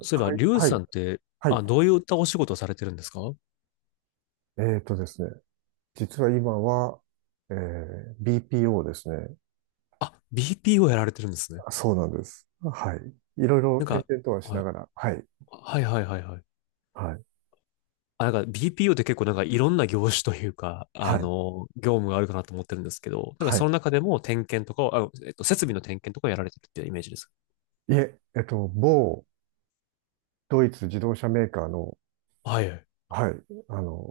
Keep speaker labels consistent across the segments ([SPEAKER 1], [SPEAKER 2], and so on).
[SPEAKER 1] そういえば、
[SPEAKER 2] はい、
[SPEAKER 1] リュウ
[SPEAKER 2] は
[SPEAKER 1] さ
[SPEAKER 2] い、
[SPEAKER 1] んって、
[SPEAKER 2] はい。
[SPEAKER 1] あ、どういったお仕事をされてるんですか？
[SPEAKER 2] ですね。実は今は、えー BPO ですね。
[SPEAKER 1] あ、BPO やられてるんですね。
[SPEAKER 2] あ、そうなんです。はい。いろいろ
[SPEAKER 1] なん
[SPEAKER 2] 転
[SPEAKER 1] か、
[SPEAKER 2] 々とはし
[SPEAKER 1] は
[SPEAKER 2] な
[SPEAKER 1] い、
[SPEAKER 2] がら、はい、
[SPEAKER 1] はいはいはいはい。
[SPEAKER 2] はい、
[SPEAKER 1] あ、なんか BPO って結構なんかいろんな業種というか、
[SPEAKER 2] はい、
[SPEAKER 1] 業務があるかなと思ってるんですけど、なんか
[SPEAKER 2] は
[SPEAKER 1] そ
[SPEAKER 2] い。
[SPEAKER 1] の中でも点検とかを、あ、設備の点検とかをやられてるっていうイメージです。
[SPEAKER 2] いえ、某ドイツ自動車メーカーの、
[SPEAKER 1] はい。
[SPEAKER 2] はい、あの、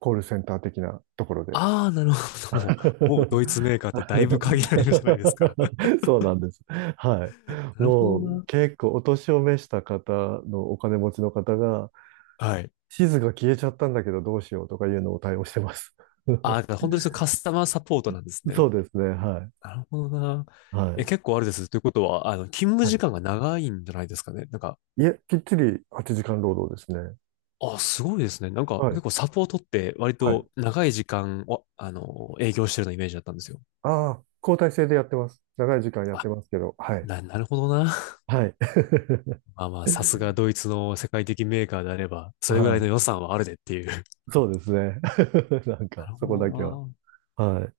[SPEAKER 2] コールセンター的なところで。
[SPEAKER 1] ああ、なるほど。もうドイツメーカーってだいぶ限られるじゃないですか。
[SPEAKER 2] そうなんです。はい。
[SPEAKER 1] なる
[SPEAKER 2] も
[SPEAKER 1] ほど
[SPEAKER 2] う
[SPEAKER 1] な。
[SPEAKER 2] 結構お年を召した方のお金持ちの方が
[SPEAKER 1] はい。
[SPEAKER 2] 地図が消えちゃったんだけどどうしようとかいうのを対応してます。
[SPEAKER 1] ああ、だ から本当にそのカスタマーサポートなんですね。
[SPEAKER 2] そうですね。はい。
[SPEAKER 1] なるほどな。
[SPEAKER 2] は
[SPEAKER 1] え、
[SPEAKER 2] い。
[SPEAKER 1] 結構あれです。ということは、勤務
[SPEAKER 2] は
[SPEAKER 1] 時
[SPEAKER 2] い。
[SPEAKER 1] 間が長いんじゃないですかね。なんか、
[SPEAKER 2] いえ、きっちり8時間労働ですね。
[SPEAKER 1] あ、すごいですね。なんか、
[SPEAKER 2] は
[SPEAKER 1] 結
[SPEAKER 2] い。
[SPEAKER 1] 構サポートって割
[SPEAKER 2] はい。
[SPEAKER 1] と長い時間を、営業してるようなイメージだったんですよ。
[SPEAKER 2] ああ、交代制でやってます。長い時間やって
[SPEAKER 1] あ、
[SPEAKER 2] ますけど。はい。
[SPEAKER 1] なるほどな。
[SPEAKER 2] はい。
[SPEAKER 1] まあまあ、さすがドイツの世界的メーカーであれば、それぐら
[SPEAKER 2] は
[SPEAKER 1] いの
[SPEAKER 2] い。
[SPEAKER 1] 予算はあるでっていう。
[SPEAKER 2] そうですね。なん
[SPEAKER 1] な
[SPEAKER 2] か、
[SPEAKER 1] る
[SPEAKER 2] そこ
[SPEAKER 1] ほ
[SPEAKER 2] だけは。
[SPEAKER 1] どな。
[SPEAKER 2] はい。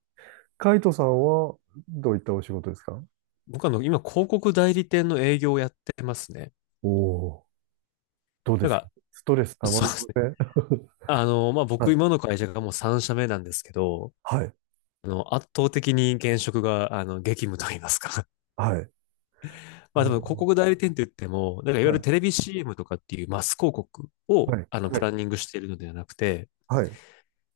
[SPEAKER 2] カイトさんはどういったお仕事ですか？
[SPEAKER 1] 僕今、広告代理店の営業をやってますね。
[SPEAKER 2] お、おー、どうで
[SPEAKER 1] なん
[SPEAKER 2] すか？
[SPEAKER 1] か、
[SPEAKER 2] ストレスたま
[SPEAKER 1] そう
[SPEAKER 2] り
[SPEAKER 1] で
[SPEAKER 2] ま
[SPEAKER 1] すね。
[SPEAKER 2] せん？
[SPEAKER 1] まあ
[SPEAKER 2] は
[SPEAKER 1] 僕、
[SPEAKER 2] い。
[SPEAKER 1] 今の会社がもう3社目なんですけど、
[SPEAKER 2] はい。
[SPEAKER 1] 圧倒的に現職が、激務と言いますか。
[SPEAKER 2] はい。あ
[SPEAKER 1] まあでも、広
[SPEAKER 2] ー、
[SPEAKER 1] 告代理店と言っても、なんかいわゆ
[SPEAKER 2] は
[SPEAKER 1] る
[SPEAKER 2] い。
[SPEAKER 1] テレビ CM とかっていうマス広告
[SPEAKER 2] は
[SPEAKER 1] を、
[SPEAKER 2] い。は
[SPEAKER 1] プラ
[SPEAKER 2] い。
[SPEAKER 1] ンニングしているのではなくて、
[SPEAKER 2] はい。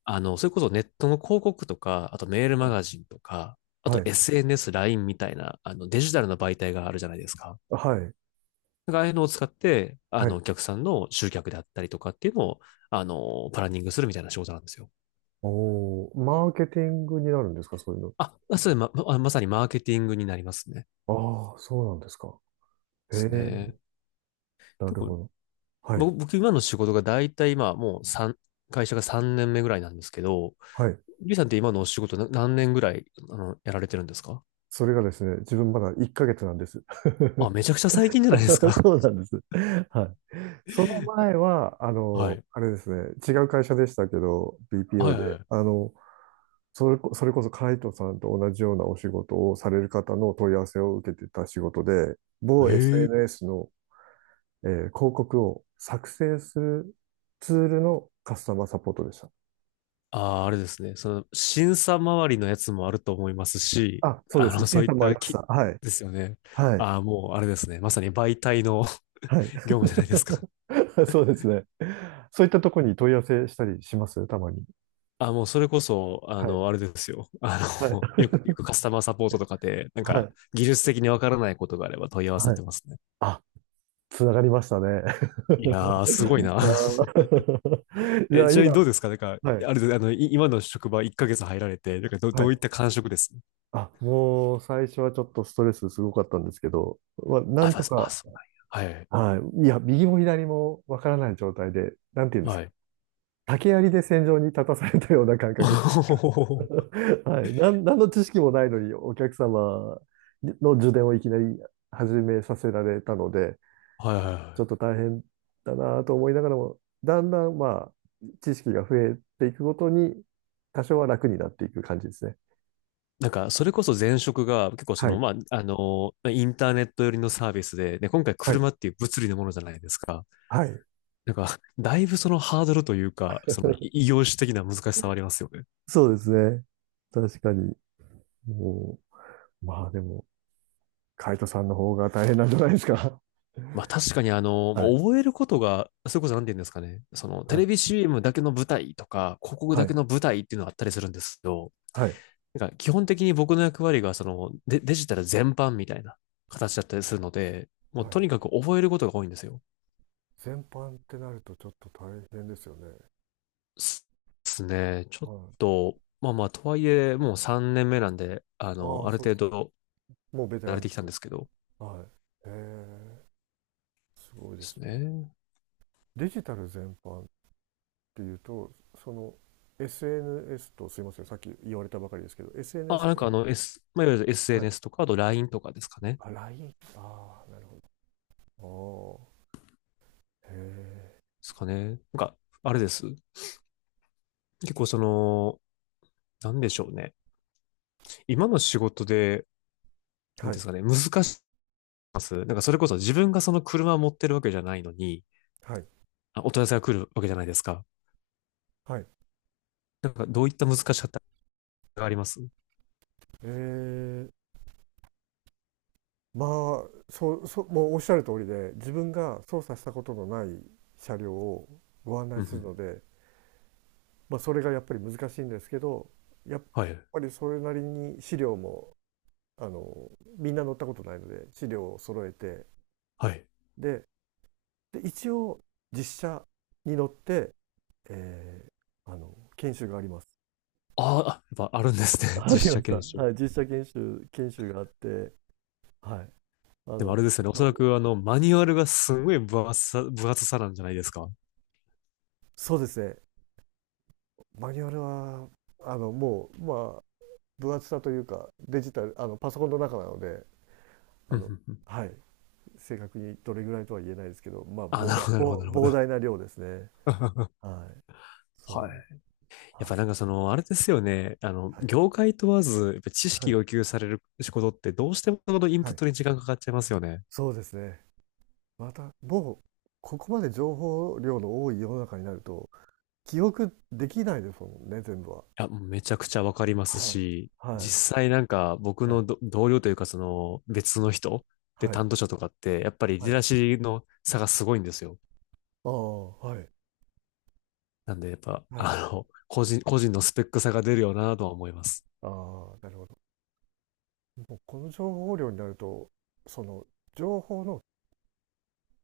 [SPEAKER 1] それこそネットの広告とか、あとメール
[SPEAKER 2] は
[SPEAKER 1] マ
[SPEAKER 2] い。
[SPEAKER 1] ガジンとか、あ
[SPEAKER 2] は
[SPEAKER 1] と
[SPEAKER 2] い。
[SPEAKER 1] SNS、LINE みたいな、デジタルな媒体があるじゃないですか。
[SPEAKER 2] はい。
[SPEAKER 1] なんかああいうのを使って、
[SPEAKER 2] はい。
[SPEAKER 1] お客さんの集客であったりとかっていうのを、プランニングするみたいな仕事なんですよ。
[SPEAKER 2] おー、マーケティングになるんですか、そういうの？
[SPEAKER 1] あ、あそれま、ままさにマーケティングになりますね。で
[SPEAKER 2] ああ、そうなんですか。へ
[SPEAKER 1] す
[SPEAKER 2] え、
[SPEAKER 1] ね。
[SPEAKER 2] な
[SPEAKER 1] 結
[SPEAKER 2] る
[SPEAKER 1] 構
[SPEAKER 2] ほど。はい。
[SPEAKER 1] 僕今の仕事が大体今もう会社が3年目ぐらいなんですけど、
[SPEAKER 2] はい。
[SPEAKER 1] リュウさんって今のお仕事な何年ぐらい、やられてるんですか？
[SPEAKER 2] それがですね、自分まだ1ヶ月なんです。
[SPEAKER 1] あ、めちゃくちゃ最近じゃないです か。
[SPEAKER 2] そうなんです。はい。その前は、あ
[SPEAKER 1] は
[SPEAKER 2] の、
[SPEAKER 1] い。
[SPEAKER 2] あれですね、違う会社でしたけど、
[SPEAKER 1] はい
[SPEAKER 2] BPO
[SPEAKER 1] はい
[SPEAKER 2] で、
[SPEAKER 1] は
[SPEAKER 2] あの、それこそカイトさんと同じようなお仕事をされる方の問い合わせを受けてた仕事で、
[SPEAKER 1] い
[SPEAKER 2] 某
[SPEAKER 1] へえ。
[SPEAKER 2] SNS の広告を作成するツールのカスタマーサポートでした。
[SPEAKER 1] あああれですね。その、審査周りのやつもあると思いますし、
[SPEAKER 2] あ、そうです。
[SPEAKER 1] そ
[SPEAKER 2] 審
[SPEAKER 1] ういっ
[SPEAKER 2] 査もあり
[SPEAKER 1] た
[SPEAKER 2] まし
[SPEAKER 1] き、
[SPEAKER 2] た。はい。
[SPEAKER 1] ですよね。
[SPEAKER 2] はい。
[SPEAKER 1] ああもうあれですね。まさに媒体の
[SPEAKER 2] はい。
[SPEAKER 1] 業務じゃないですか。
[SPEAKER 2] そうですね。そういったところに問い合わせしたりしますたまに。
[SPEAKER 1] あ、もうそれこそ、
[SPEAKER 2] はい。
[SPEAKER 1] あれですよ。
[SPEAKER 2] はい。
[SPEAKER 1] よく、よ くカスタマーサポートとかで、なん
[SPEAKER 2] は
[SPEAKER 1] か、
[SPEAKER 2] い。
[SPEAKER 1] 技術的にわからないことがあれば問い合わせ
[SPEAKER 2] はい。
[SPEAKER 1] てますね。
[SPEAKER 2] あ、つながりましたね。
[SPEAKER 1] いやー、すごい な。
[SPEAKER 2] あ ー じゃ
[SPEAKER 1] え、
[SPEAKER 2] あ
[SPEAKER 1] ちなみに
[SPEAKER 2] 今、
[SPEAKER 1] どうですかなんか、
[SPEAKER 2] はい。
[SPEAKER 1] あれで、今の職場1ヶ月入られて、なんかど、
[SPEAKER 2] は
[SPEAKER 1] ど
[SPEAKER 2] い。
[SPEAKER 1] ういった感触です？
[SPEAKER 2] あ、もう最初はちょっとストレスすごかったんですけど、まあ、な
[SPEAKER 1] あ、
[SPEAKER 2] ん
[SPEAKER 1] まあ、
[SPEAKER 2] とか、
[SPEAKER 1] そうなんや。はい。
[SPEAKER 2] はい。いや、右も左もわからない状態で、なんていうんです
[SPEAKER 1] は
[SPEAKER 2] か。
[SPEAKER 1] い。
[SPEAKER 2] 竹槍で戦場に立たされたような感覚。はい。何の知識もないのに、お客様の受電をいきなり始めさせられたので、
[SPEAKER 1] はいは
[SPEAKER 2] はい、
[SPEAKER 1] い
[SPEAKER 2] ちょっ
[SPEAKER 1] は
[SPEAKER 2] と大変だなと思いながらも、だんだん、まあ、知識が増えていくごとに、多少は楽になっていく感じですね。
[SPEAKER 1] い。なんか、それこそ前職が結構
[SPEAKER 2] はい。
[SPEAKER 1] まあ、インターネット寄りのサービスで、で、今回
[SPEAKER 2] はい。
[SPEAKER 1] 車っていう物理のものじゃないですか。
[SPEAKER 2] はい。
[SPEAKER 1] なんか、だいぶそのハードルというか、その 異業種的な難しさはありますよね。
[SPEAKER 2] そうですね。確かに。もう、まあでも、カイトさんの方が大変なんじゃないですか。
[SPEAKER 1] まあ確かに
[SPEAKER 2] はい、
[SPEAKER 1] 覚えることが、それこそなて言うんですかね。そのテ
[SPEAKER 2] はい、
[SPEAKER 1] レビ CM だけの舞台とか、広告
[SPEAKER 2] は
[SPEAKER 1] だけ
[SPEAKER 2] い、
[SPEAKER 1] の舞台っていうのがあったりするんですけど、
[SPEAKER 2] はい。
[SPEAKER 1] なんか基本的に僕の役割がそのデジタル全般みたいな形だったりするので、もう
[SPEAKER 2] はい。
[SPEAKER 1] とにかく覚えることが多いんですよ。
[SPEAKER 2] 全般ってなるとちょっと大変ですよね。
[SPEAKER 1] すですね。ちょっ
[SPEAKER 2] はい。
[SPEAKER 1] と、まあまあ、とはいえ、もう3年目なんで、
[SPEAKER 2] ああ、
[SPEAKER 1] ある
[SPEAKER 2] そうで
[SPEAKER 1] 程
[SPEAKER 2] すか。
[SPEAKER 1] 度
[SPEAKER 2] もうベテ
[SPEAKER 1] 慣
[SPEAKER 2] ラ
[SPEAKER 1] れ
[SPEAKER 2] ンで
[SPEAKER 1] てきた
[SPEAKER 2] す
[SPEAKER 1] ん
[SPEAKER 2] ね。
[SPEAKER 1] ですけど、
[SPEAKER 2] はい。へえ、すごい
[SPEAKER 1] で
[SPEAKER 2] です
[SPEAKER 1] す
[SPEAKER 2] ね。
[SPEAKER 1] ね。
[SPEAKER 2] デジタル全般っていうと、その SNS と、すいません、さっき言われたばかりですけど、
[SPEAKER 1] あ、
[SPEAKER 2] SNS
[SPEAKER 1] なんか
[SPEAKER 2] と、
[SPEAKER 1] まあ、いわゆる
[SPEAKER 2] はい。
[SPEAKER 1] SNS とか、あと LINE とかですかね。
[SPEAKER 2] あ、ああ、なるほど。ああ、へ
[SPEAKER 1] なんか、あれです。結構なんでしょうね。今の仕事で、
[SPEAKER 2] え。
[SPEAKER 1] なん
[SPEAKER 2] は
[SPEAKER 1] ていうんで
[SPEAKER 2] い、
[SPEAKER 1] すかね、難しいです。なんかそれこそ自分がその車を持ってるわけじゃないのに、
[SPEAKER 2] はい、
[SPEAKER 1] あ、お問い合わせが来るわけじゃないですか。
[SPEAKER 2] はい。
[SPEAKER 1] なんかどういった難しさってあります？うん、
[SPEAKER 2] ええ。まあ、そうそう、もうおっしゃる通りで、自分が操作したことのない車両をご案内
[SPEAKER 1] う
[SPEAKER 2] する
[SPEAKER 1] ん。
[SPEAKER 2] ので、まあ、それがやっぱり難しいんですけど、やっ
[SPEAKER 1] はい。
[SPEAKER 2] ぱりそれなりに資料も、あのみんな乗ったことないので資料を揃えて、
[SPEAKER 1] はい。
[SPEAKER 2] で、で一応実車に乗って、えー研修があります。
[SPEAKER 1] あーあ、やっぱあるんですね。
[SPEAKER 2] あり
[SPEAKER 1] 実
[SPEAKER 2] ま
[SPEAKER 1] 写
[SPEAKER 2] した。
[SPEAKER 1] 研修。
[SPEAKER 2] はい、実車研修、研修があって、はい、
[SPEAKER 1] でもあれですよね。お
[SPEAKER 2] 一
[SPEAKER 1] そ
[SPEAKER 2] 応、
[SPEAKER 1] らくマニュアルがすごい分厚さ、分厚さなんじゃないですか。うん
[SPEAKER 2] そうですね。マニュアルは、あのもうま分厚さというかデジタル、パソコンの中なので、あ
[SPEAKER 1] う
[SPEAKER 2] の、
[SPEAKER 1] んうん。
[SPEAKER 2] はい、正確にどれぐらいとは言えないですけど、まあ、
[SPEAKER 1] あ、なるほど、なるほど、なる
[SPEAKER 2] 膨大
[SPEAKER 1] ほ
[SPEAKER 2] な量ですね。
[SPEAKER 1] ど。
[SPEAKER 2] はい。
[SPEAKER 1] は
[SPEAKER 2] そ
[SPEAKER 1] い。
[SPEAKER 2] う。
[SPEAKER 1] やっぱ
[SPEAKER 2] は
[SPEAKER 1] なんかあれですよね。
[SPEAKER 2] い。
[SPEAKER 1] 業界問わず、やっぱ知
[SPEAKER 2] は
[SPEAKER 1] 識
[SPEAKER 2] い。
[SPEAKER 1] 要求される仕事ってどうしてもそのインプ
[SPEAKER 2] は
[SPEAKER 1] ッ
[SPEAKER 2] い。
[SPEAKER 1] トに時間かかっちゃいますよね。
[SPEAKER 2] そうですね。また、もう、ここまで情報量の多い世の中になると、記憶できないですもんね、全部は。
[SPEAKER 1] いや、めちゃくちゃわかります
[SPEAKER 2] はい。
[SPEAKER 1] し、
[SPEAKER 2] はい。
[SPEAKER 1] 実際なんか僕
[SPEAKER 2] は
[SPEAKER 1] の
[SPEAKER 2] い。
[SPEAKER 1] 同僚というかその別の人で
[SPEAKER 2] はい。
[SPEAKER 1] 担当者とかって、やっぱりリ
[SPEAKER 2] は
[SPEAKER 1] テ
[SPEAKER 2] い。
[SPEAKER 1] ラシーの差がすごいんですよ。
[SPEAKER 2] ああ、はい。
[SPEAKER 1] なんでやっぱ、
[SPEAKER 2] はい。
[SPEAKER 1] 個人、個人のスペック差が出るよなとは思います。
[SPEAKER 2] ああ、なるほど。もうこの情報量になると、その、情報の、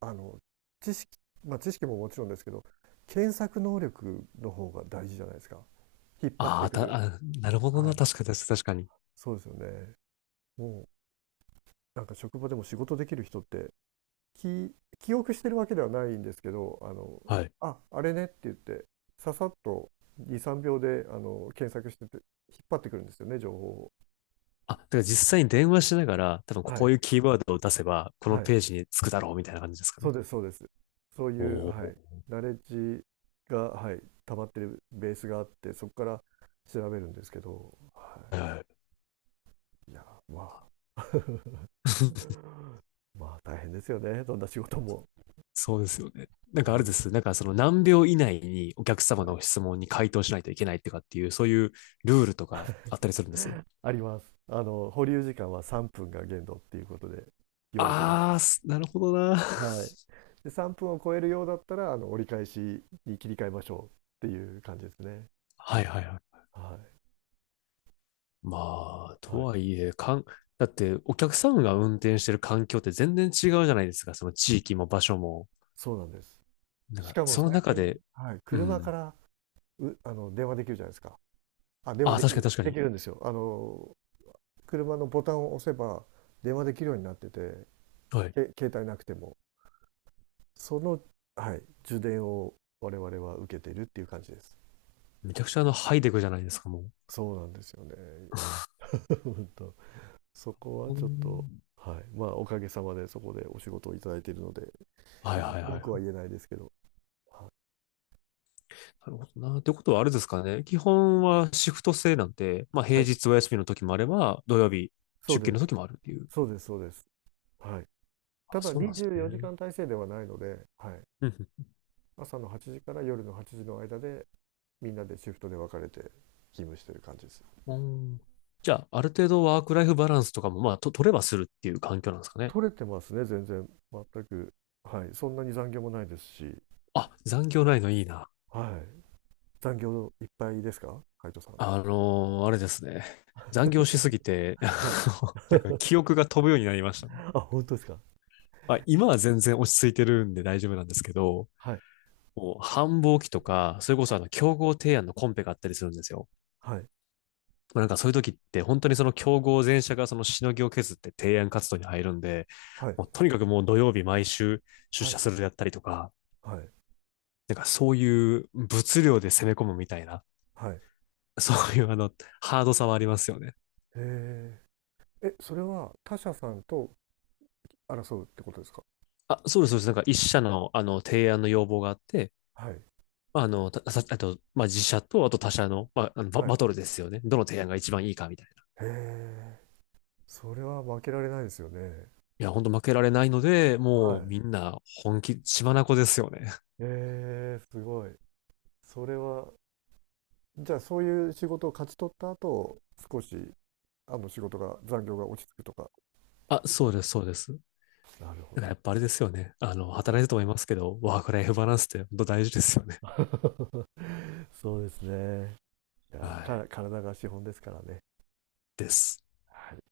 [SPEAKER 2] あの知識、まあ、知識ももちろんですけど、検索能力の方が大事じゃないですか。引っ張っ
[SPEAKER 1] あ
[SPEAKER 2] て
[SPEAKER 1] ー
[SPEAKER 2] く
[SPEAKER 1] た、
[SPEAKER 2] る。
[SPEAKER 1] あ、なるほど
[SPEAKER 2] は
[SPEAKER 1] な。
[SPEAKER 2] い、
[SPEAKER 1] 確かに、確かに。
[SPEAKER 2] そうですよね。もなんか職場でも仕事できる人って、き記憶してるわけではないんですけど、
[SPEAKER 1] はい。
[SPEAKER 2] ああれねって言ってささっと23秒で検索してて引っ張ってくるんですよね、情報を。
[SPEAKER 1] あ、だから実際に電話しながら、多分
[SPEAKER 2] は
[SPEAKER 1] こう
[SPEAKER 2] い、
[SPEAKER 1] いうキーワードを出せば、この
[SPEAKER 2] はい。
[SPEAKER 1] ページにつくだろうみたいな感じですか
[SPEAKER 2] そ
[SPEAKER 1] ね。
[SPEAKER 2] うです、そうです。そう
[SPEAKER 1] お
[SPEAKER 2] いう、はい、
[SPEAKER 1] お。
[SPEAKER 2] ナレッジが、はい、溜まってるベースがあって、そこから調べるんですけど、は
[SPEAKER 1] はいはい。
[SPEAKER 2] い、いや、まあ、まあ大変ですよね、どんな仕事も。
[SPEAKER 1] そうですよね。なん
[SPEAKER 2] あ
[SPEAKER 1] かあれ
[SPEAKER 2] ー、
[SPEAKER 1] です。なんかその何秒以内にお客様
[SPEAKER 2] はい、
[SPEAKER 1] の質問に回答しないといけないとかっていう、そういうルールとかあったりするんです？
[SPEAKER 2] あります。あの、保留時間は3分が限度っていうことで言われてま
[SPEAKER 1] あ
[SPEAKER 2] す。
[SPEAKER 1] あ、なるほどな。
[SPEAKER 2] はい。で、3分を超えるようだったら、あの、折り返しに切り替えましょうっていう感じですね。
[SPEAKER 1] はいはいはい。
[SPEAKER 2] は
[SPEAKER 1] まあ、
[SPEAKER 2] い。
[SPEAKER 1] と
[SPEAKER 2] は
[SPEAKER 1] は
[SPEAKER 2] い。
[SPEAKER 1] いえ、だってお客様が運転してる環境って全然違うじゃないですか。その地域も場所も。
[SPEAKER 2] そうなんです。
[SPEAKER 1] なん
[SPEAKER 2] し
[SPEAKER 1] か、
[SPEAKER 2] かも
[SPEAKER 1] その
[SPEAKER 2] 最
[SPEAKER 1] 中
[SPEAKER 2] 近、
[SPEAKER 1] で、
[SPEAKER 2] はい、
[SPEAKER 1] う
[SPEAKER 2] 車か
[SPEAKER 1] ん。
[SPEAKER 2] ら、電話できるじゃないですか。あ、電
[SPEAKER 1] あ
[SPEAKER 2] 話
[SPEAKER 1] あ、
[SPEAKER 2] でき
[SPEAKER 1] 確かに
[SPEAKER 2] る、
[SPEAKER 1] 確か
[SPEAKER 2] で
[SPEAKER 1] に。
[SPEAKER 2] きるんですよ。あの、車のボタンを押せば電話できるようになってて、
[SPEAKER 1] はい。
[SPEAKER 2] 携帯なくても。その、はい、受電を我々は受けてるっていう感じです。
[SPEAKER 1] めちゃくちゃハイデクじゃないですか、も
[SPEAKER 2] そうなんですよね。本当、そこは
[SPEAKER 1] う。うー
[SPEAKER 2] ちょっと、
[SPEAKER 1] ん
[SPEAKER 2] はい。まあ、おかげさまでそこでお仕事をいただいているので、
[SPEAKER 1] はいはいはいは
[SPEAKER 2] 文
[SPEAKER 1] い。
[SPEAKER 2] 句は
[SPEAKER 1] な
[SPEAKER 2] 言えないですけど。はい。
[SPEAKER 1] るほどな。ってことはあれですかね。基本はシフト制なんて、まあ平
[SPEAKER 2] はい、
[SPEAKER 1] 日お休みの時もあれば、土曜日
[SPEAKER 2] そう
[SPEAKER 1] 出
[SPEAKER 2] で
[SPEAKER 1] 勤
[SPEAKER 2] す。
[SPEAKER 1] の時もあるっていう。
[SPEAKER 2] そうです、そうです。はい。た
[SPEAKER 1] あ、
[SPEAKER 2] だ
[SPEAKER 1] そうなんで
[SPEAKER 2] 24
[SPEAKER 1] す
[SPEAKER 2] 時
[SPEAKER 1] ね。
[SPEAKER 2] 間体制ではないので、はい。
[SPEAKER 1] うん
[SPEAKER 2] 朝の8時から夜の8時の間でみんなでシフトで分かれて勤務してる感じです。
[SPEAKER 1] うん。うんじゃあ、ある程度ワークライフバランスとかも、まあ、取ればするっていう環境なんですかね？
[SPEAKER 2] 取れてますね、全然、全く。はい、そんなに残業もないですし。
[SPEAKER 1] あ、残業ないのいいな。
[SPEAKER 2] はい、残業いっぱいですか、海藤さん？
[SPEAKER 1] あれですね。残業しすぎて、
[SPEAKER 2] はい。
[SPEAKER 1] なんか 記憶が飛ぶようになりましたね。
[SPEAKER 2] あ、本当ですか？
[SPEAKER 1] まあ、今は全然落ち着いてるんで大丈夫なんですけど、
[SPEAKER 2] はい、
[SPEAKER 1] もう繁忙期とか、それこ
[SPEAKER 2] は
[SPEAKER 1] そ
[SPEAKER 2] い、
[SPEAKER 1] 競合提案のコンペがあったりするんですよ。
[SPEAKER 2] はい、
[SPEAKER 1] まあなんかそういう時って本当にその競合全社がそのしのぎを削って提案活動に入るんで、
[SPEAKER 2] はい、
[SPEAKER 1] もうとにかくもう土曜日毎週出
[SPEAKER 2] はい、
[SPEAKER 1] 社するやったりとか、
[SPEAKER 2] はい、
[SPEAKER 1] なんかそういう物量で攻め込むみたいな、
[SPEAKER 2] はい、へ
[SPEAKER 1] そういうハードさはありますよね。
[SPEAKER 2] え。えそれは他社さんと争うってことですか？
[SPEAKER 1] あ、そうです、そうです。なんか一社のあの提案の要望があって、
[SPEAKER 2] はい、
[SPEAKER 1] まああと、まあ自社とあと他社の、まあ、
[SPEAKER 2] はい、
[SPEAKER 1] バトルですよね。どの提案が一番いいかみたいな。
[SPEAKER 2] へえ、それは負けられないですよね。
[SPEAKER 1] いや、ほんと負けられないので、
[SPEAKER 2] は
[SPEAKER 1] もう
[SPEAKER 2] い、
[SPEAKER 1] みんな本気、血眼ですよね。
[SPEAKER 2] えー、すごい。それは、じゃあそういう仕事を勝ち取った後、少し、あの仕事が、残業が落ち着くとかっ
[SPEAKER 1] あ、
[SPEAKER 2] ていう
[SPEAKER 1] そ
[SPEAKER 2] 感
[SPEAKER 1] う
[SPEAKER 2] じ
[SPEAKER 1] です、
[SPEAKER 2] で
[SPEAKER 1] そうです。
[SPEAKER 2] す。なるほ
[SPEAKER 1] だからや
[SPEAKER 2] ど。
[SPEAKER 1] っぱあれですよね。
[SPEAKER 2] は
[SPEAKER 1] 働い
[SPEAKER 2] い。
[SPEAKER 1] てると思いますけど、ワークライフバランスって本当大事ですよね。
[SPEAKER 2] そうですね。い
[SPEAKER 1] は
[SPEAKER 2] や、
[SPEAKER 1] い。
[SPEAKER 2] 体が資本ですからね。
[SPEAKER 1] です。
[SPEAKER 2] はい。